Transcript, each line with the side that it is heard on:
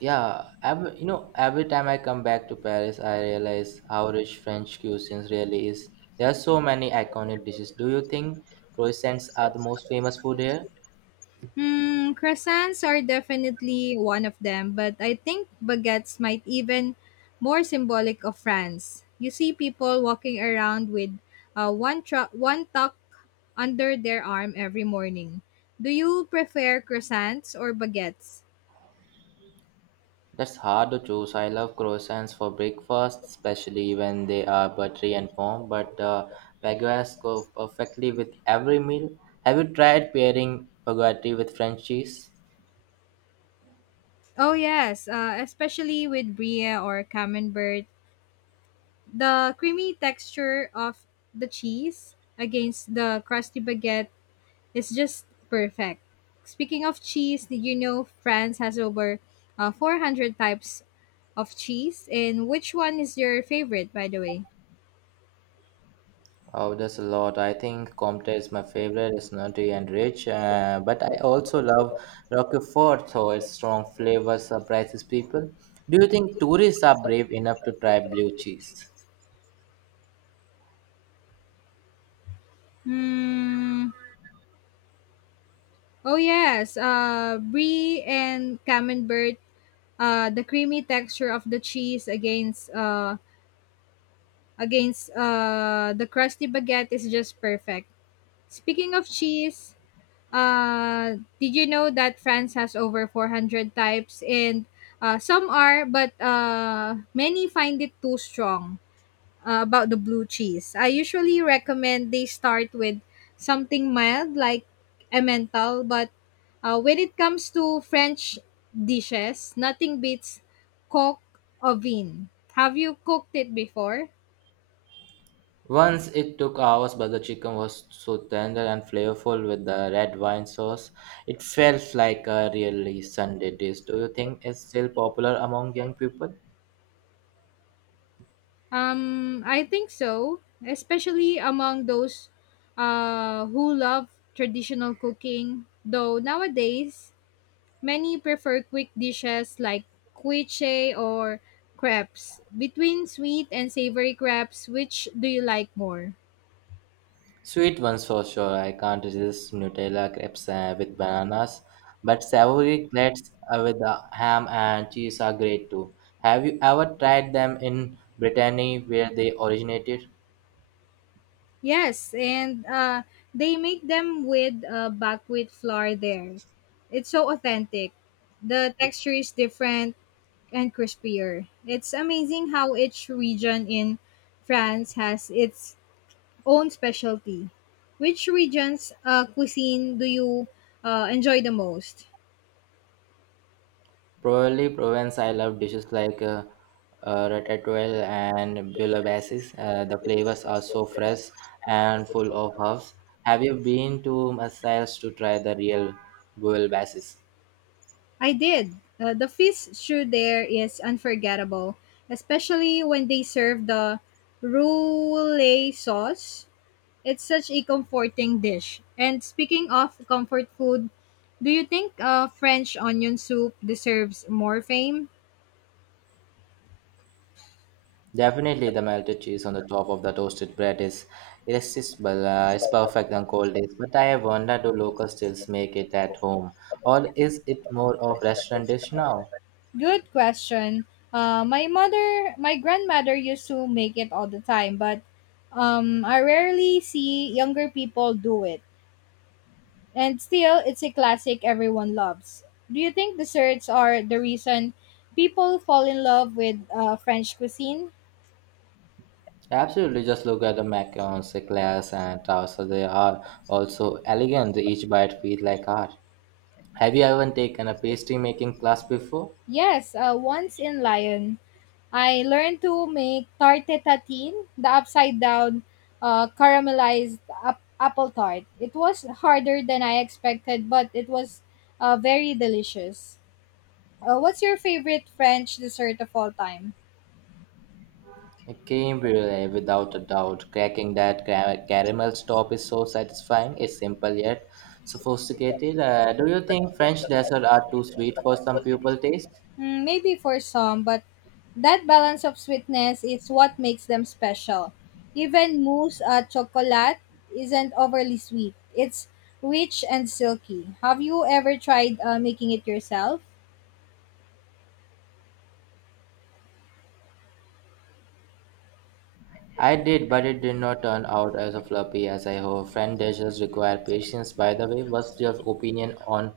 right: Yeah, every time I come back to Paris, I realize how rich French cuisine really is. There are so many iconic dishes. Do you think croissants are the most famous food here?
left: Hmm, croissants are definitely one of them, but I think baguettes might even more symbolic of France. You see people walking around with one tuck under their arm every morning. Do you prefer croissants or baguettes?
right: That's hard to choose. I love croissants for breakfast, especially when they are buttery and warm, but baguettes go perfectly with every meal. Have you tried pairing baguette with French cheese?
left: Oh yes, especially with brie or camembert. The creamy texture of the cheese against the crusty baguette. It's just perfect. Speaking of cheese, did you know France has over 400 types of cheese? And which one is your favorite, by the way?
right: Oh, there's a lot. I think Comte is my favorite. It's nutty and rich, but I also love Roquefort, though its strong flavor surprises people. Do you think tourists are brave enough to try blue cheese?
left: Hmm. Oh yes, brie and camembert. The creamy texture of the cheese against the crusty baguette is just perfect. Speaking of cheese, did you know that France has over 400 types and some are, but many find it too strong about the blue cheese. I usually recommend they start with something mild like Emmental, but when it comes to French dishes, nothing beats coq au vin. Have you cooked it before?
right: Once it took hours, but the chicken was so tender and flavorful with the red wine sauce. It felt like a really Sunday dish. Do you think it's still popular among young people?
left: I think so, especially among those who love traditional cooking. Though nowadays, many prefer quick dishes like quiche or crepes. Between sweet and savory crepes, which do you like more?
right: Sweet ones for sure. I can't resist Nutella crepes with bananas, but savory crepes with ham and cheese are great too. Have you ever tried them in Brittany where they originated?
left: Yes, and they make them with buckwheat flour there. It's so authentic. The texture is different and crispier. It's amazing how each region in France has its own specialty. Which region's cuisine do you enjoy the most?
right: Probably Provence. I love dishes like ratatouille and bouillabaisse. The flavors are so fresh and full of herbs. Have you been to Marseille to try the real bouillabaisse?
left: I did. The fish stew there is unforgettable, especially when they serve the roulade sauce. It's such a comforting dish. And speaking of comfort food, do you think French onion soup deserves more fame?
right: Definitely, the melted cheese on the top of the toasted bread is irresistible. It's perfect on cold days. But I have wondered, do locals still make it at home, or is it more of restaurant dish now?
left: Good question. My grandmother used to make it all the time, but I rarely see younger people do it. And still, it's a classic everyone loves. Do you think desserts are the reason people fall in love with French cuisine?
right: Absolutely, just look at the macarons, eclairs, and towers. They are also elegant. Each bite feels like art. Have you ever taken a pastry making class before?
left: Yes, once in Lyon, I learned to make tarte tatine, the upside down caramelized apple tart. It was harder than I expected, but it was very delicious. What's your favorite French dessert of all time?
right: A creme brulee, without a doubt. Cracking that caramel top is so satisfying. It's simple yet sophisticated. Do you think French desserts are too sweet for some people taste?
left: Mm, maybe for some, but that balance of sweetness is what makes them special. Even mousse à chocolat isn't overly sweet. It's rich and silky. Have you ever tried making it yourself?
right: I did, but it did not turn out as fluffy as I hoped. French dishes require patience. By the way, what's your opinion on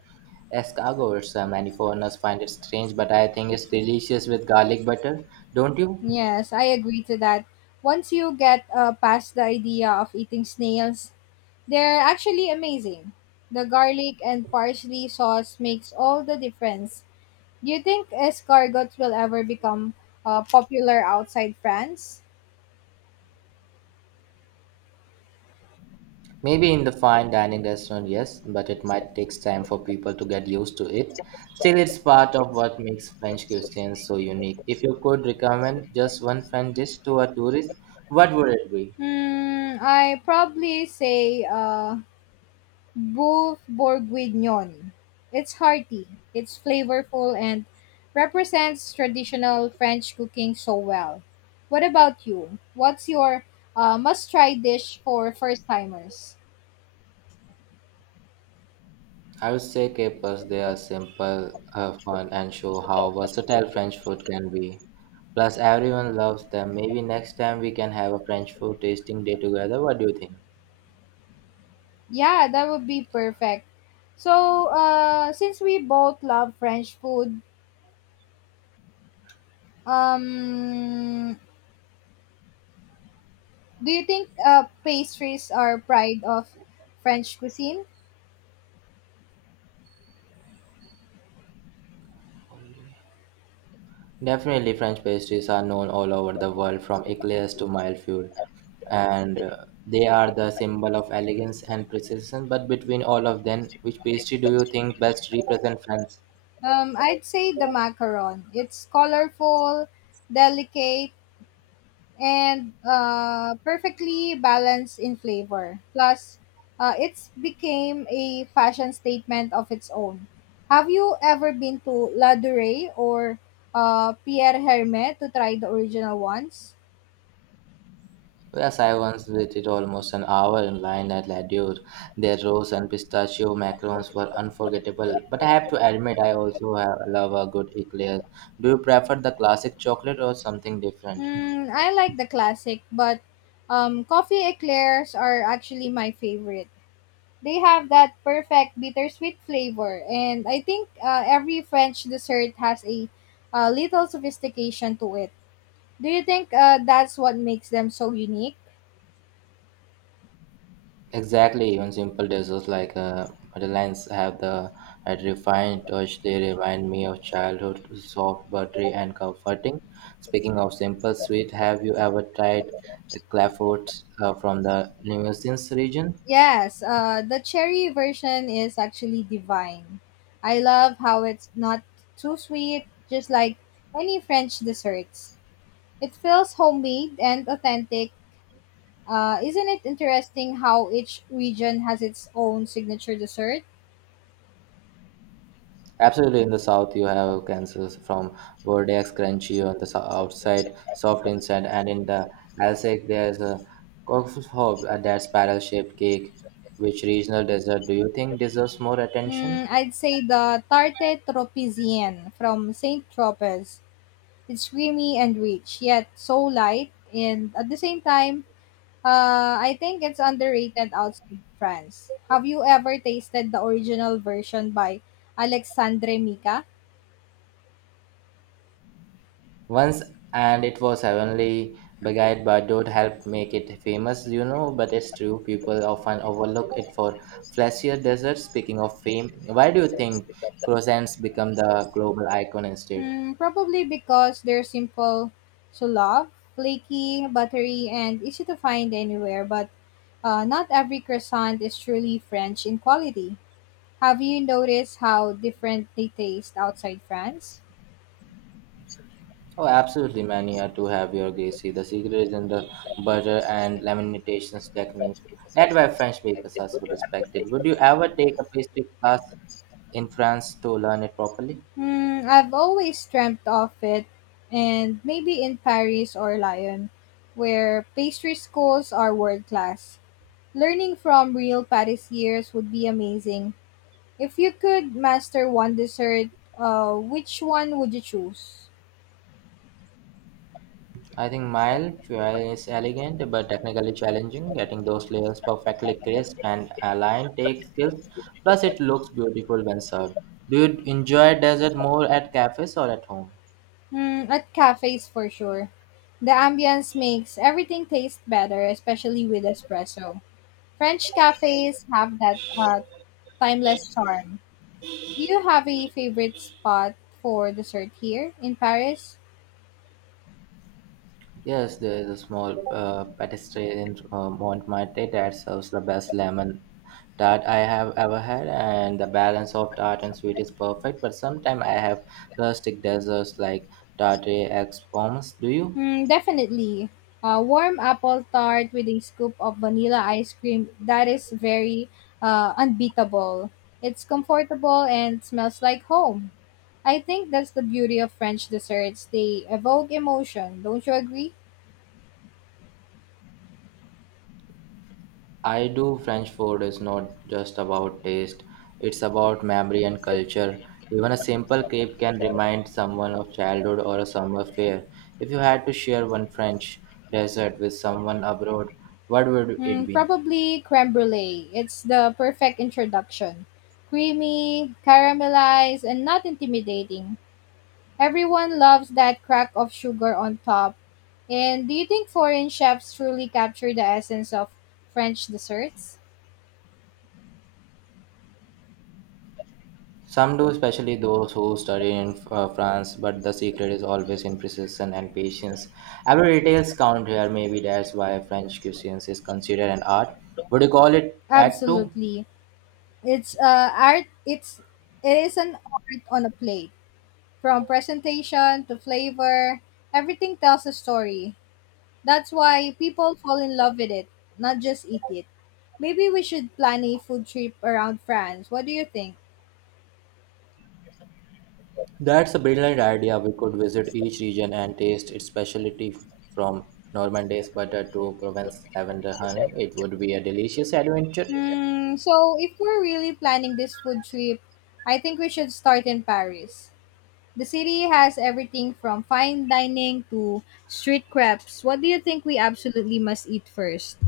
right: escargots? Many foreigners find it strange, but I think it's delicious with garlic butter. Don't you?
left: Yes, I agree to that. Once you get past the idea of eating snails, they're actually amazing. The garlic and parsley sauce makes all the difference. Do you think escargots will ever become popular outside France?
right: Maybe in the fine dining restaurant, yes, but it might take time for people to get used to it. Still, it's part of what makes French cuisine so unique. If you could recommend just one French dish to a tourist, what would it be?
left: Hmm, I probably say Boeuf bourguignon. It's hearty, it's flavorful, and represents traditional French cooking so well. What about you? What's your must try dish for first timers?
right: I would say capers. They are simple, fun, and show how versatile French food can be. Plus, everyone loves them. Maybe next time we can have a French food tasting day together. What do you think?
left: Yeah, that would be perfect. So, since we both love French food, um, do you think pastries are pride of French cuisine?
right: Holy. Definitely, French pastries are known all over the world, from eclairs to milfoil, and they are the symbol of elegance and precision. But between all of them, which pastry do you think best represent France?
left: I'd say the macaron. It's colorful, delicate, and perfectly balanced in flavor. Plus, it's became a fashion statement of its own. Have you ever been to La Durée or Pierre Hermé to try the original ones?
right: Yes, I once waited almost an hour in line at La Dure. Their rose and pistachio macarons were unforgettable. But I have to admit, I also have, love a good eclair. Do you prefer the classic chocolate or something different?
left: Mm, I like the classic, but coffee eclairs are actually my favorite. They have that perfect bittersweet flavor, and I think every French dessert has a little sophistication to it. Do you think that's what makes them so unique?
right: Exactly, even simple desserts like madeleines have the that refined touch. They remind me of childhood, soft, buttery, and comforting. Speaking of simple sweet, have you ever tried clafouts from the Limousin region?
left: Yes, the cherry version is actually divine. I love how it's not too sweet, just like many French desserts. It feels homemade and authentic. Isn't it interesting how each region has its own signature dessert?
right: Absolutely, in the south you have cancers from Bordeaux, crunchy on the outside, soft inside, and in the Alsace there's a coffee hob, that's barrel-shaped cake. Which regional dessert do you think deserves more attention?
left: Hmm, I'd say the tarte tropézienne from Saint Tropez. It's creamy and rich, yet so light, and at the same time, I think it's underrated outside France. Have you ever tasted the original version by Alexandre Mika?
right: Once and it was heavenly, beguiled by Dodd helped make it famous, you know, but it's true, people often overlook it for flashier desserts. Speaking of fame, why do you think croissants become the global icon instead?
left: Hmm, probably because they're simple to love, flaky, buttery, and easy to find anywhere, but not every croissant is truly French in quality. Have you noticed how different they taste outside France?
right: Oh, absolutely, man, you have to have your Gracie. The secret is in the butter and lamentations techniques. That's why French bakers are so respected. Would you ever take a pastry class in France to learn it properly?
left: Hmm, I've always dreamt of it, and maybe in Paris or Lyon, where pastry schools are world class. Learning from real pâtissiers would be amazing. If you could master one dessert, which one would you choose?
right: I think mild fuel is elegant but technically challenging. Getting those layers perfectly crisp and aligned takes skills. Plus, it looks beautiful when served. Do you enjoy dessert more at cafes or at home?
left: Hmm, at cafes for sure. The ambience makes everything taste better, especially with espresso. French cafes have that timeless charm. Do you have a favorite spot for dessert here in Paris?
right: Yes, there is a small patisserie in Montmartre that serves the best lemon tart I have ever had, and the balance of tart and sweet is perfect. But sometimes I have rustic desserts like tarte ex pommes. Do you?
left: Mm, definitely. A warm apple tart with a scoop of vanilla ice cream. That is very unbeatable. It's comfortable and smells like home. I think that's the beauty of French desserts. They evoke emotion. Don't you agree?
right: I do. French food is not just about taste, it's about memory and culture. Even a simple crepe can remind someone of childhood or a summer fair. If you had to share one French dessert with someone abroad, what would it
left: Mm,
right: be?
left: probably creme brulee. It's the perfect introduction. Creamy, caramelized, and not intimidating. Everyone loves that crack of sugar on top. And do you think foreign chefs truly capture the essence of French desserts?
right: Some do, especially those who study in France, but the secret is always in precision and patience. Every details count here, maybe that's why French cuisine is considered an art. Would you call it that too?
left: Absolutely. It's it is an art on a plate. From presentation to flavor, everything tells a story. That's why people fall in love with it, not just eat it. Maybe we should plan a food trip around France. What do you think?
right: That's a brilliant idea. We could visit each region and taste its specialty from Normandy's butter to Provence's lavender honey. It would be a delicious adventure.
left: Hmm, so if we're really planning this food trip, I think we should start in Paris. The city has everything from fine dining to street crepes. What do you think we absolutely must eat first?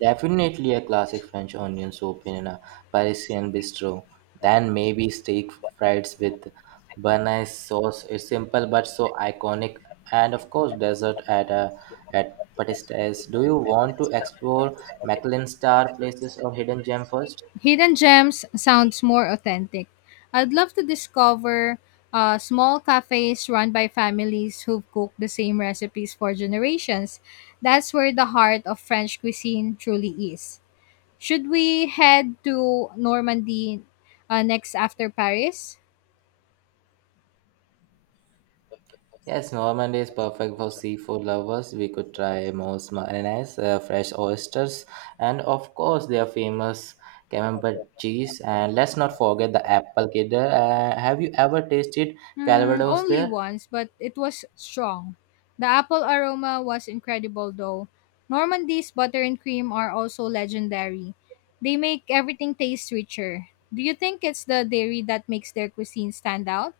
right: Definitely a classic French onion soup in a Parisian bistro. Then maybe steak fries with béarnaise sauce. It's simple but so iconic. And of course, dessert at a at Patisseries. Do you want to explore Michelin star places or hidden gem first?
left: Hidden gems sounds more authentic. I'd love to discover small cafes run by families who've cooked the same recipes for generations. That's where the heart of French cuisine truly is. Should we head to Normandy next after Paris?
right: Yes, Normandy is perfect for seafood lovers. We could try Moe's mayonnaise, fresh oysters, and of course their famous camembert cheese. And let's not forget the apple cider. Have you ever tasted
left: Hmm,
right: Calvados
left: only
right: there?
left: once, but it was strong. The apple aroma was incredible, though. Normandy's butter and cream are also legendary. They make everything taste richer. Do you think it's the dairy that makes their cuisine stand out?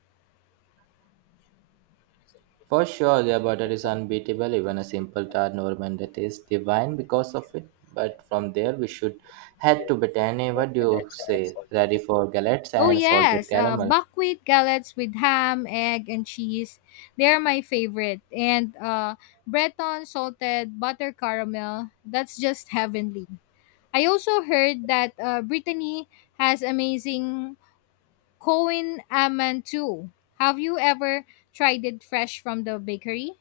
right: For sure, their butter is unbeatable. Even a simple tart Normandy tastes divine because of it. But from there, we should head to Brittany. What do you say? Ready for galettes
left: Oh
right: and salted
left: yes,
right: caramel?
left: buckwheat gallets with ham, egg, and cheese. They are my favorite. And Breton salted butter caramel. That's just heavenly. I also heard that Brittany has amazing Cohen almond too. Have you ever tried it fresh from the bakery?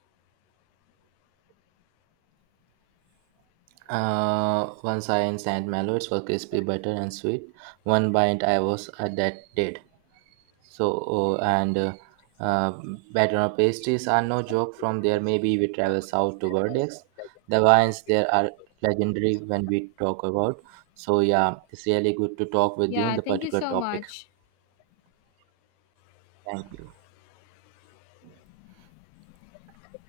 right: One science and mellows were crispy, butter, and sweet. One bite I was at that dead. So, oh, and uh, batter or pastries are no joke. From there, maybe we travel south to Verdex. The wines there are legendary when we talk about. So, yeah, it's really good to talk with you on
left: Yeah,
right: the
left: thank you
right: particular
left: so
right: topic.
left: much.
right: Thank you.